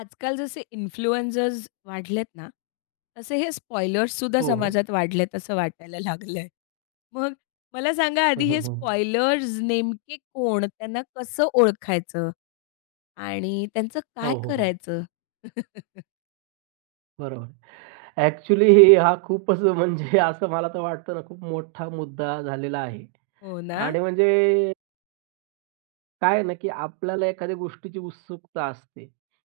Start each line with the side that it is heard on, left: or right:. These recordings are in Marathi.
left: आजकाल जसे इन्फ्लुएन्सर्स वाढलेत ना, तसे हे स्पॉयलर्ससुद्धा
right: हो, हो.
left: समाजात वाढलेत असं वाटायला लागलंय. मग मला सांगा
right: हं,
left: आधी
right: हं,
left: हे
right: हं.
left: स्पॉयलर्स नेमके कोण? त्यांना कसं ओळखायचं? आणि त्यांचं काय
right: हो, हो, हो.
left: करायचं?
right: बरोबर. ॲक्चुअली हा खूपच म्हणजे असं मला तर वाटतं ना, खूप मोठा मुद्दा झालेला आहे.
left: हो ना?
right: आणि म्हणजे काय आहे ना, की आपल्याला एखाद्या गोष्टीची उत्सुकता असते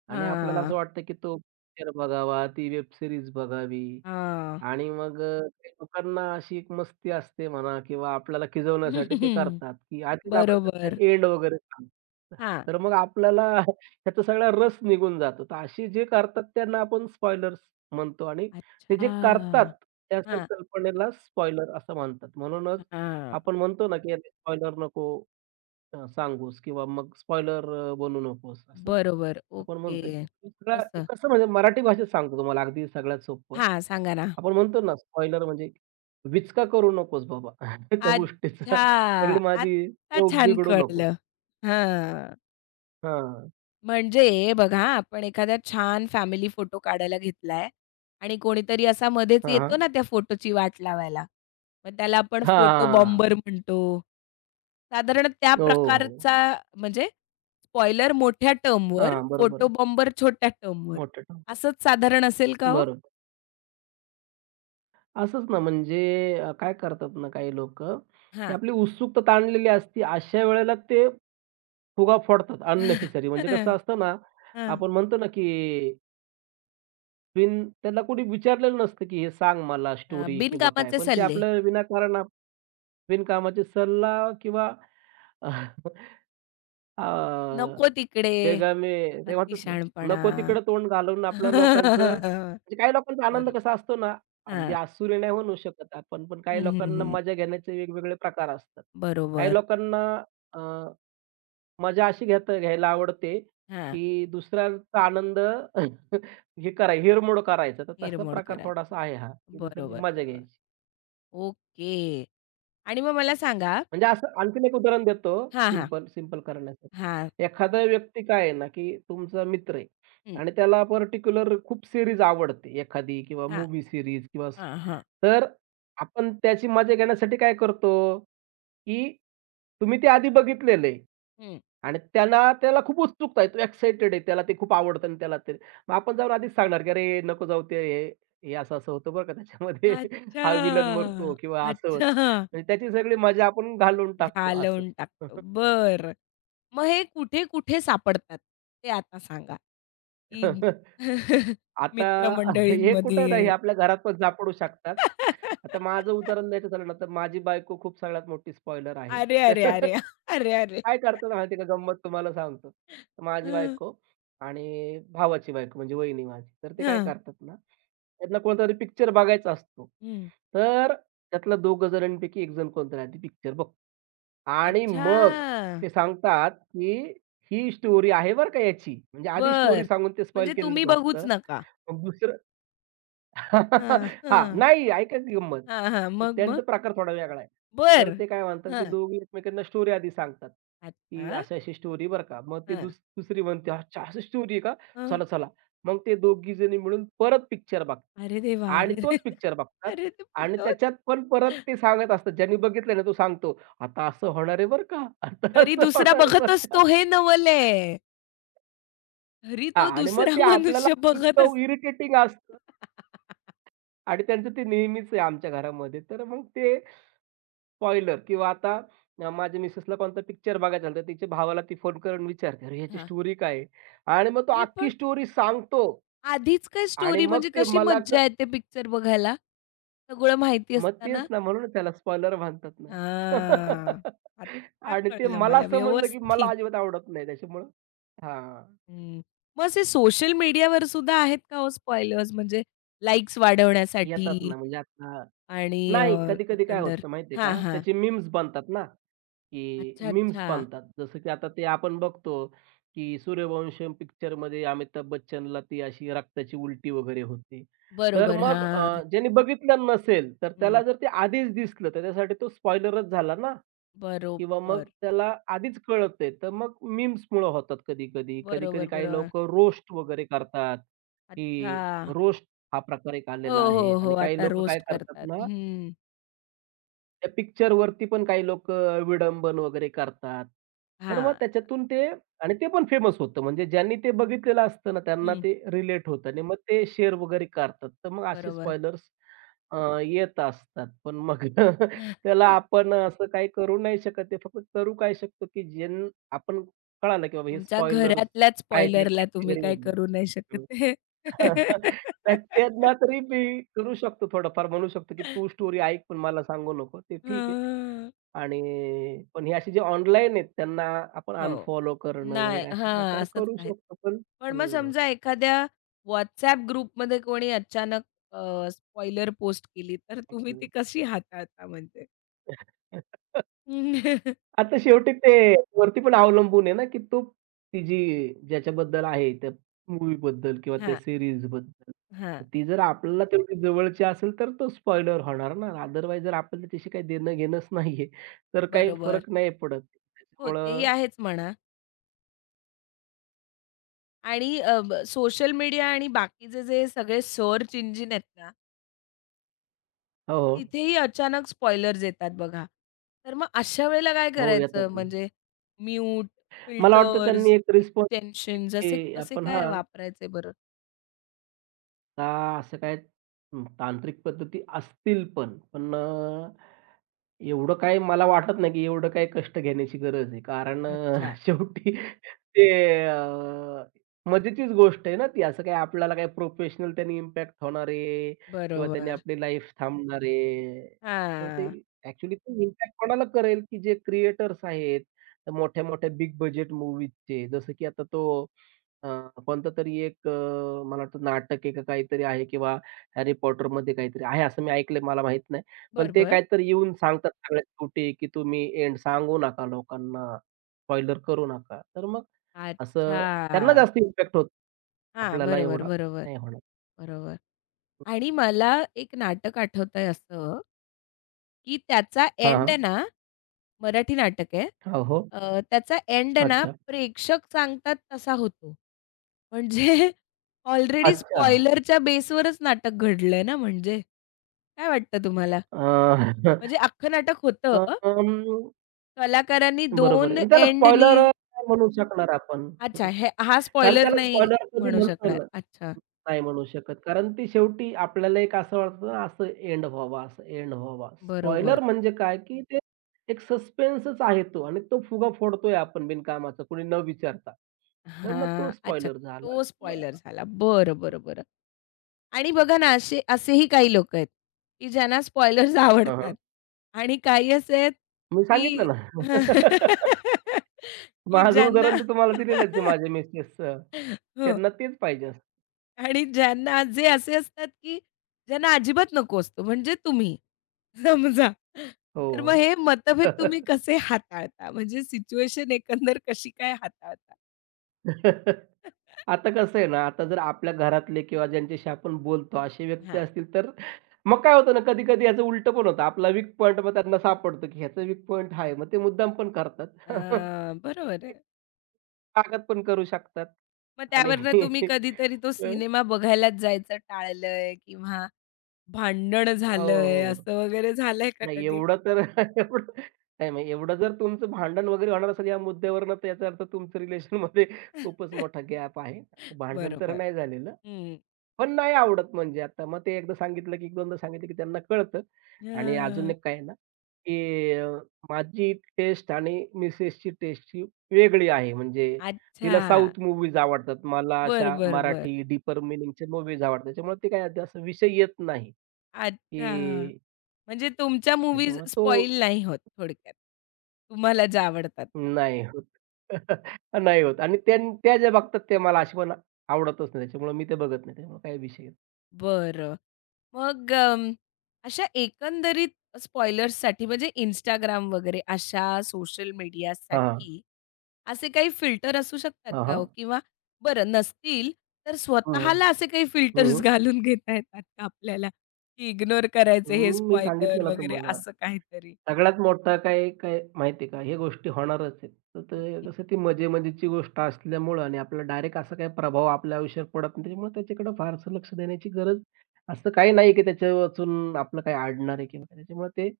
right: आणि आपल्याला
left: हां,
right: असं वाटतं, की तो पिक्चर बघावा, ती वेब सीरीज बघावी.
left: हां.
right: आणि मग काही लोकांना अशी एक मस्ती असते म्हणा किंवा आपल्याला खिजवण्यासाठी ते करतात, की आधीच आपल्याला
left: बरोबर.
right: त्याचा एंड वगैरे सांगतात.
left: हां.
right: तर मग आपल्याला त्याचा सगळा रस निघून जातो. तर असे जे करतात त्यांना आपण स्पॉयलर्स म्हणतो. आणि ते जे
left: अच्छा.
right: करतात त्या
left: हां,
right: संकल्पनेला स्पॉइलर असं म्हणतात. म्हणूनच
left: हां.
right: आपण म्हणतो ना, की "स्पॉइलर नको." सांगूस किंवा मग स्पॉइलर बनू नकोस, असं
left: बरोबर.
right: आपण म्हणतो,
left: ओके.
right: की सगळ्या
left: तसं.
right: कसं म्हणजे मराठी भाषेत सांगतो तुम्हाला अगदी सगळ्यात सोपं.
left: हां, सांगा ना.
right: आपण म्हणतो ना स्पॉइलर म्हणजे विचका करू नकोस बाबा त्या गोष्टीचा
left: अच्छा!
right: सगळी माझी
left: आत्ता
right: चव
left: छान
right: बिघडू नकोस.
left: कळलं. हां.
right: हां.
left: म्हणजे बघा आपण एखादा छान फॅमिली फोटो काढायला घेतलाय आणि कोणीतरी असा मध्येच
right: हां,
left: येतो
right: हां.
left: ना त्या फोटोची वाट लावायला. मग त्याला आपण फोटो
right: हां.
left: बॉम्बर म्हणतो. साधारण त्या
right: हो, हो, हो.
left: प्रकारचा म्हणजे स्पॉइलर मोठ्या टर्मवर,
right: हां, बरोबर
left: फोटो
right: आहे.
left: बॉम्बर छोट्या टर्मवर
right: मोठं टाक.
left: असंच साधारण असेल का हो?
right: बरोबर. असंच ना, म्हणजे काय करतात ना काही लोक, की
left: हां.
right: आपली उत्सुकता ताणलेली असते. अशा वेळेला ते फुगा फोडतात अननेसेसरी. म्हणजे
left: हां.
right: कसं असतं ना,
left: हां.
right: आपण म्हणतो ना, की बिन त्याला कोणी विचारलेलं नसतं, की "हे सांग मला स्टोरी" किंवा काय.
left: बिनकामाचे
right: पण ते
left: सल्ले.
right: आपलं विनाकारण, बिनकामाचे सल्ला किंवा हां.
left: नको तिकडे.
right: "बेगामे" ते
left: अति
right: म्हणतात ना,
left: शहाणपणा.
right: नको तिकडं तोंड घालवून आपल्या लोकांचं म्हणजे काही लोकांचा आनंद
left: बरोबर.
right: कसा असतो ना, अगदी
left: हां.
right: आसुरी नाही म्हणू शकत आपण, पण
left: हं,
right: काही
left: हं,
right: लोकांना
left: हं.
right: मजा घेण्याचे वेगवेगळे प्रकार असतात. काही
left: बरोबर.
right: लोकांना अ, मजा अशी घ्यायला आवडते,
left: हां.
right: की दुसऱ्यांचा आनंद हे कराय हिरमोड करायचा. तर तसा
left: हिरमोड
right: प्रकार
left: करायचं.
right: थोडासा आहे हा, की दुसऱ्याची
left: बरोबर,
right: मजा
left: बरोबर.
right: घ्यायची.
left: ओके. आणि मग मला सांगा
right: म्हणजे असं आणखीन एक उदाहरण देतो
left: हां, हां,
right: सिंपल सिंपल करण्यासाठी.
left: हां.
right: एखादा व्यक्ती काय आहे ना, की तुमचा मित्र आहे
left: हं.
right: आणि त्याला पर्टिक्युलर खूप सीरीज आवडते एखादी किंवा
left: हां,
right: मूव्ही सीरीज किंवा स-.
left: हां, हां.
right: तर आपण त्याची मजा घेण्यासाठी काय करतो, की तुम्ही ते आधी बघितलेलं
left: हं.
right: आणि त्याला खूप उत्सुकता आहे. तो एक्साइटेड आहे. त्याला ते खूप आवडतं आणि त्याला ते मग आपण जाऊन आधीच सांगणार, की "अरे नको जाऊ ते हे हे असं-असं होतं बरं का त्याच्यामध्ये हा विलन
left: अच्छा.
right: मरतो किंवा असं होतं."
left: अच्छा.
right: म्हणजे त्याची सगळी मजा आपण घालवून टाकतो असं.
left: घालवून टाकतो. बरं. मग हे कुठे-कुठे सापडतात ते आता सांगा, की
right: आता हे कुठं नाही
left: मित्रमंडळींमध्ये?
right: आपल्या घरात पण सापडू शकतात. आता माझं उदाहरण द्यायचं झालं ना, तर माझी बायको खूप सगळ्यात मोठी स्पॉइलर आहे.
left: अरे, अरे,
right: तर
left: अरे! अरे, अरे!
right: काय करतो ना, माहिती आहे का गंमत तुम्हाला सांगतो. तर माझी
left: हं,
right: बायको आणि भावाची बायको म्हणजे वहिनी माझी. तर ते काय
left: हां,
right: करतात ना, त्यांना कोणतातरी पिक्चर बघायचा असतो.
left: हं.
right: तर त्यातला दोघं जणांपैकी एक जण कोणतरी आधी पिक्चर आणि मग
left: अच्छा!
right: ते सांगतात, की ही स्टोरी आहे बरं का याची. म्हणजे आधी स्टोरी
left: बरं.
right: सांगून ते स्पॉईल
left: म्हणजे तुम्ही
right: केलेलंच
left: बघूच
right: असतं.
left: नका.
right: मग दुसरं
left: हां,
right: हां,
left: हां.
right: नाही ऐका की गंमत.
left: हां, हां.
right: तर
left: मग, मग?
right: त्यांचा प्रकार थोडा वेगळा आहे. तर
left: बरं.
right: ते काय म्हणतात, की
left: हां.
right: दोघे एकमेकांना स्टोरी आधी सांगतात, की
left: अच्छा.
right: अशी-अशी स्टोरी बरं का. मग ती
left: हां.
right: दुसरी म्हणते, "अच्छा अशी स्टोरी आहे का?
left: हं.
right: चला, चला." मग ते दोघी जणी मिळून परत पिक्चर बघतात
left: अरे देवा! अरे
right: आणि
left: रे!
right: तोच पिक्चर बघतात
left: अरे
right: आणि
left: देवा!
right: त्याच्यात पण परत ते सांगत असतात. ज्यांनी बघितलं ना तो सांगतो, "आता असं होणार आहे बरं का, आता
left: तरी
right: असं
left: दुसरा
right: होणार आहे
left: बघत
right: बरं का."
left: असतो हे नवल आहे. तरी
right: हां
left: तो
right: आणि मग
left: दुसरा
right: ते आपल्याला
left: मनुष्य बघत
right: इतकं
left: असतो.
right: इरिटेटिंग असतं आणि त्यांचं ते नेहमीच आहे आमच्या घरामध्ये. तर मग ते स्पॉइलर किंवा आता माझ्या मिसेसला कोणता पिक्चर बघायचा झाला तर तिच्या भावाला ती फोन करून विचारते, "अरे, ह्याची
left: हां.
right: स्टोरी काय आहे?" आणि मग तो
left: अरे
right: अख्खी
left: पण
right: स्टोरी सांगतो.
left: आधीच काय
right: आणि
left: स्टोरी
right: मग
left: म्हणजे
right: ते
left: कशी
right: मला
left: मज्जा येते पिक्चर बघायला? सगळं माहिती
right: मग
left: असताना?
right: तेच ना, म्हणूनच त्याला स्पॉइलर म्हणतात ना.
left: हां. आता
right: आणि ते
left: कळलं
right: मला
left: मला
right: समजलं, की
left: व्यवस्थित.
right: मला अजिबात आवडत नाही त्याच्यामुळं. हां,
left: हं. मग असे सोशल मीडियावर सुद्धा आहेत का हो स्पॉयलर्स म्हणजे लाईक्स
right: येतात
left: वाढवण्यासाठी
right: ना म्हणजे आता
left: आणि
right: नाही, कधी-कधी काय
left: एकंदर?
right: होतं माहिती आहे
left: हां,
right: का,
left: हां.
right: त्याचे मीम्स बनतात ना, की
left: अच्छा,
right: मीम्स
left: अच्छा.
right: बनतात. जसं की आता ते आपण बघतो, की सूर्यवंशम पिक्चरमध्ये अमिताभ बच्चनला ती अशी रक्ताची उलटी वगैरे होती. तर
left: बरोबर.
right: मग
left: हां.
right: ज्याने बघितलं नसेल, तर
left: हं.
right: त्याला जर ते आधीच दिसलं, तर त्यासाठी तो स्पॉइलरच झाला ना किंवा मग
left: बरोबर.
right: त्याला आधीच कळतंय, तर मग मीम्समुळं होतात कधी-कधी. कधी-कधी
left: बरोबर,
right: काही
left: बरोबर.
right: लोकं रोस्ट वगैरे करतात,
left: अच्छा.
right: की रोस्ट हा प्रकार एक
left: हो,
right: आलेला आहे
left: हो, हो.
right: आणि काही
left: आता
right: लोकं काय
left: रोस्ट
right: करतात
left: करतात.
right: ना
left: हं.
right: त्या पिक्चरवरती पण काही लोकं विडंबन वगैरे करतात. तर मग
left: हां.
right: त्याच्यातून ते आणि ते पण फेमस होतं. म्हणजे ज्यांनी ते बघितलेलं असतं ना, त्यांना
left: हं.
right: ते रिलेट होतं आणि मग ते शेअर वगैरे करतात. तर मग असे
left: बरोबर.
right: स्पॉयलर्स अ, येत असतात. पण मग त्याला आपण असं काही करू नाही शकत. ते फक्त करू काय शकतो, की आपण कळालं, की बाबा हे
left: तुमच्या
right: स्पॉयलर्स
left: घरातल्याच
right: आहेत या
left: स्पॉइलरला तुम्ही काही
right: कॅटेगरीमधले.
left: करू नाही
right: हं.
left: शकत.
right: तर त्यांना तरी मी करू शकतो थोडंफार म्हणू शकतो, की तू स्टोरी ऐक पण मला सांगू नको. ते ठीक आहे.
left: हं,
right: आणि पण हे असे जे ऑनलाईन आहेत त्यांना आपण
left: हो.
right: अनफॉलो करणं
left: नाही
right: वगैरे असे
left: हां,
right: प्रकार
left: असंच
right: करू
left: काही.
right: शकतो. पण
left: पण मग
right: हं,
left: समजा एखाद्या WhatsApp ग्रुपमध्ये कोणी अचानक स्पॉइलर पोस्ट केली, तर तुम्ही ती
right: हं.
left: कशी हाताळता म्हणजे?
right: आता शेवटी ते वरती पण अवलंबून आहे ना, की ती जी ज्याच्याबद्दल आहे त्या मूव्हीबद्दल किंवा त्या
left: हां,
right: सीरीजबद्दल.
left: हां.
right: ती जर आपल्याला तेवढी जवळची असेल तर तो स्पॉइलर होणार ना. अदरवाईज जर आपल्याला त्याच्याशी काही देणं घेणंच नाहीये, तर काही
left: बरोबर.
right: फरक नाही पडत.
left: हो, तेही
right: त्याच्यामुळं
left: आहेच म्हणा आणि सोशल मीडिया आणि बाकीचे जे सगळे सर्च इंजिन आहेत
right: हो, हो.
left: तिथेही अचानक स्पॉइलर्स येतात बघा. तर मग अशा वेळेला काय
right: हो,
left: करायचं?
right: येतात ना.
left: म्हणजे म्यूट,
right: मला वाटतं
left: फिल्टर्स,
right: त्यांनी एक
left: एक्सटेन्शन्स असे
right: रिस्पॉन्सिबिलिटी
left: कसे
right: आपण
left: काय
right: हां.
left: वापरायचे बरं?
right: का असं काय तांत्रिक पद्धती असतील पण, पण एवढं काही मला वाटत नाही, की एवढं काही कष्ट घेण्याची गरज आहे. कारण
left: अच्छा.
right: शेवटी ते अ, मजेचीच गोष्ट आहे ना ती. असं काही आपल्याला काही प्रोफेशनल त्याने इम्पॅक्ट होणार आहे किंवा त्याने
left: बरोबर.
right: आपली लाईफ थांबणार आहे. तर ते
left: हां.
right: ॲक्चुअली ते इम्पॅक्ट कोणाला करेल, की जे क्रिएटर्स आहेत, तर मोठ्या-मोठ्या बिग बजेट मूव्हीजचे. जसं की आता तो अ, कोणता तरी एक मला वाटतं नाटक आहे का काहीतरी आहे किंवा हॅरी पॉटरमध्ये काहीतरी आहे असं मी ऐकलंय, मला माहीत नाही. पण ते
left: बरोबर.
right: काहीतरी येऊन सांगतात सगळ्या शेवटी, की तुम्ही एंड सांगू नका लोकांना, स्पॉइलर करू नका. तर मग असं त्यांना
left: अच्छा.
right: जास्त इम्पॅक्ट होतो.
left: हां.
right: आपल्याला
left: बरोबर,
right: एवढा
left: बरोबर.
right: नाही होणार.
left: बरोबर. आणि मला एक नाटक आठवतंय असं की त्याचा
right: हां,
left: एंड
right: हां.
left: ना मराठी नाटक आहे.
right: हो, हो.
left: त्याचा एंड ना
right: अच्छा.
left: प्रेक्षक सांगतात तसा होतो. म्हणजे ऑलरेडी
right: अच्छा.
left: स्पॉइलरच्या बेसवरच नाटक घडलंय ना म्हणजे. काय वाटतं तुम्हाला?
right: अ,
left: म्हणजे अख्खं नाटक होतं.
right: अं,
left: कलाकारांनी
right: बरोबर
left: 2
right: आहे. आणि त्याला
left: एंडनी
right: स्पॉइलर नाही म्हणू शकणार आपण.
left: अच्छा हे हा
right: कारण
left: स्पॉइलर
right: त्याला
left: नाही
right: स्पॉइलर कधी
left: म्हणू
right: म्हणता येईल
left: शकणार.
right: ना
left: अच्छा.
right: नाही म्हणू शकत. कारण ती शेवटी आपल्याला एक असं वाटतं ना, असं एंड व्हावा, असं एंड व्हावा. स्पॉइलर
left: बरोबर.
right: म्हणजे काय, की ते एक सस्पेन्सच आहे तो आणि तो फुगा फोडतोय आपण बिनकामाचा कुणी न विचारता. तर मग तो
left: हां. अच्छा.
right: स्पॉइलर झाला
left: तो
right: किंवा
left: स्पॉइलर झाला. बरं, बरं, बरं. आणि बघा ना, असे असेही काही लोकं आहेत, की ज्यांना स्पॉयलर्स
right: हां,
left: आवडतात
right: हां.
left: आणि काही असे आहेत,
right: मी
left: की
right: सांगितलं ना.
left: की
right: माझं
left: ज्यांना
right: उदाहरण तर तुम्हाला दिलेलंच आहे माझ्या मिसेस.
left: हो
right: त्यांना तेच पाहिजे असतं.
left: आणि ज्यांना जे असे असतात, की ज्यांना अजिबात नको असतो म्हणजे तुम्ही समजा.
right: हो,
left: तर मग
right: हो.
left: हे मतभेद तुम्ही कसे हाताळता? म्हणजे सिच्युएशन एकंदर कशी काय हाताळता?
right: आता कसं आहे ना, आता जर आपल्या घरातले किंवा ज्यांच्याशी आपण बोलतो असे व्यक्ती
left: हां.
right: असतील, तर मग काय होतं ना, कधी-कधी याचं उलटं पण होतं. आपला वीक पॉइंट मग त्यांना सापडतो, की ह्याचा वीक पॉइंट हा आहे. मग ते मुद्दाम पण करतात.
left: बरोबर आहे.
right: ताकद पण करू शकतात
left: मग
right: आणि
left: त्यावरनं तुम्ही कधीतरी तो
right: अ,
left: सिनेमा बघायलाच जायचं टाळलंय किंवा भांडण
right: हो,
left: झालंय,
right: हो.
left: असं वगैरे झालंय का
right: नाही
left: कधी?
right: एवढं तर एवढं नाही, नाही एवढं जर तुमचं भांडण वगैरे होणार असेल या मुद्द्यावरनं, तर याचा अर्थ तुमचं रिलेशनमध्ये खूपच मोठा गॅप आहे. भांडण तर
left: बरोबर.
right: नाही झालेलं.
left: हं.
right: पण नाही आवडत म्हणजे आता. मग ते एकदा सांगितलं, की एक दोनदा सांगितलं, की त्यांना कळतं. आणि अजून
left: हां.
right: एक काय आहे ना, की माझी टेस्ट आणि मिसेसची टेस्ट ही वेगळी आहे. म्हणजे
left: अच्छा.
right: तिला साउथ मूव्हीज आवडतात. मला
left: बर
right: अशा
left: बरं, बरं.
right: मराठी डीपर मिनिंगचे मूव्हीज आवडतात. त्याच्यामुळे ते काय आहे, ते असं विषय येत नाही,
left: अच्छा.
right: की
left: म्हणजे तुमच्या मूव्हीज
right: त्याच्यामुळे तो
left: स्पॉईल नाही होत थोडक्यात. तुम्हाला ज्या आवडतात.
right: नाही होत. नाही होत आणि त्या त्या ज्या बघतात ते मला अशी पण आवडतच नाही. त्याच्यामुळे मी ते बघत नाही. त्यामुळे काही विषय येत
left: बरं. मग अं, अशा एकंदरीत स्पॉयलर्ससाठी म्हणजे Instagram वगैरे अशा सोशल
right: हां,
left: मीडियासाठी असे काही फिल्टर असू शकतात
right: हां. हां,
left: का हो?
right: हां.
left: किंवा बरं नसतील, तर
right: हं,
left: स्वतःला असे काही फिल्टर्स घालून घेता येतात का आपल्याला, की इग्नोर करायचे हे
right: हं, मी
left: स्पॉइलर
right: सांगितलं ना
left: वगैरे
right: तुम्हाला.
left: असं काहीतरी?
right: सगळ्यात मोठं काय काय माहिती का, हे गोष्टी होणारच आहेत. तर
left: हं,
right: ते कसं ती मजे-मजेची गोष्ट असल्यामुळं आणि आपला डायरेक्ट असा काही प्रभाव आपल्या आयुष्यावर पडत नाही. त्याच्यामुळे त्याच्याकडे फारसं लक्ष देण्याची गरज असं काही नाही, की त्याच्या वाचून आपलं काही अडणार आहे किंवा काय. त्याच्यामुळे ते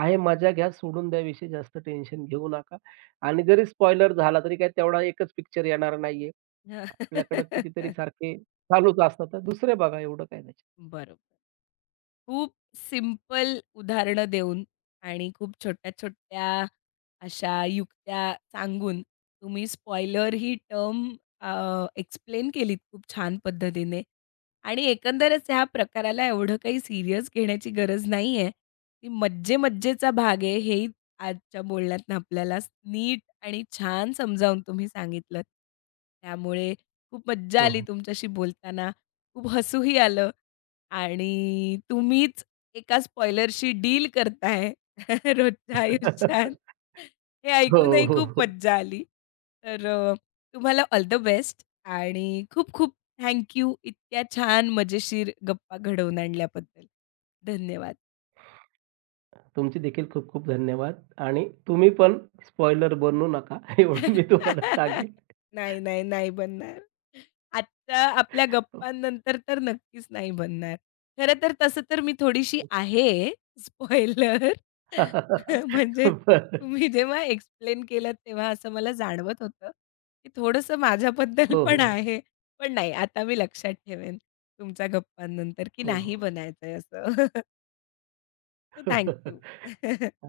right: आहे मजा घ्या, सोडून द्या विषय. जास्त टेन्शन घेऊ नका आणि जरी स्पॉइलर झाला तरी काय तेवढा एकच पिक्चर येणार नाहीये. आपल्याकडं कितीतरी सारखे चालूच असतात. तर दुसरे बघा एवढं काय त्याच्यात.
left: बरोबर. खूप सिंपल उदाहरणं देऊन आणि खूप छोट्या-छोट्या अशा युक्त्या सांगून तुम्ही स्पॉइलर ही टर्म एक्सप्लेन केलीत खूप छान पद्धतीने आणि एकंदरच ह्या प्रकाराला एवढं काही सीरियस घेण्याची गरज नाही आहे. ती मज्जे-मज्जेचा भाग आहे हेही आजच्या बोलण्यातनं आपल्याला नीट आणि छान समजावून तुम्ही सांगितलंत. त्यामुळे खूप मज्जा
right: हो,
left: आली
right: हो.
left: तुमच्याशी बोलताना. खूप हसूही आलं आणि तुम्हीच एका स्पॉइलरशी डील करताय रोजच्या आयुष्यात. हे
right: हो,
left: ऐकूनही
right: हो,
left: खूप
right: हो.
left: मज्जा आली. तर तुम्हाला ऑल द बेस्ट आणि खूप खूप थँक यू इतक्या छान मजेशीर गप्पा घडवून आणल्याबद्दल. धन्यवाद.
right: तुमचे देखील खूप खूप धन्यवाद आणि तुम्ही पण स्पॉइलर बनू नका एवढं मी तुम्हाला सांगेल.
left: नाही, नाही, नाही बनणार. आत्ता आपल्या
right: हो.
left: गप्पांनंतर तर नक्कीच नाही बनणार. खरं तर तसं तर मी थोडीशी आहे स्पॉइलर. म्हणजे
right: बरं.
left: तुम्ही जेव्हा एक्सप्लेन केलत तेव्हा असं मला जाणवत होतं, की थोडंसं माझ्याबद्दल
right: हो,
left: पण
right: हो.
left: आहे. पण नाही आता मी लक्षात ठेवेन तुमच्या गप्पांनंतर, की
right: हो, हो.
left: नाही बनायचंय असं. So thank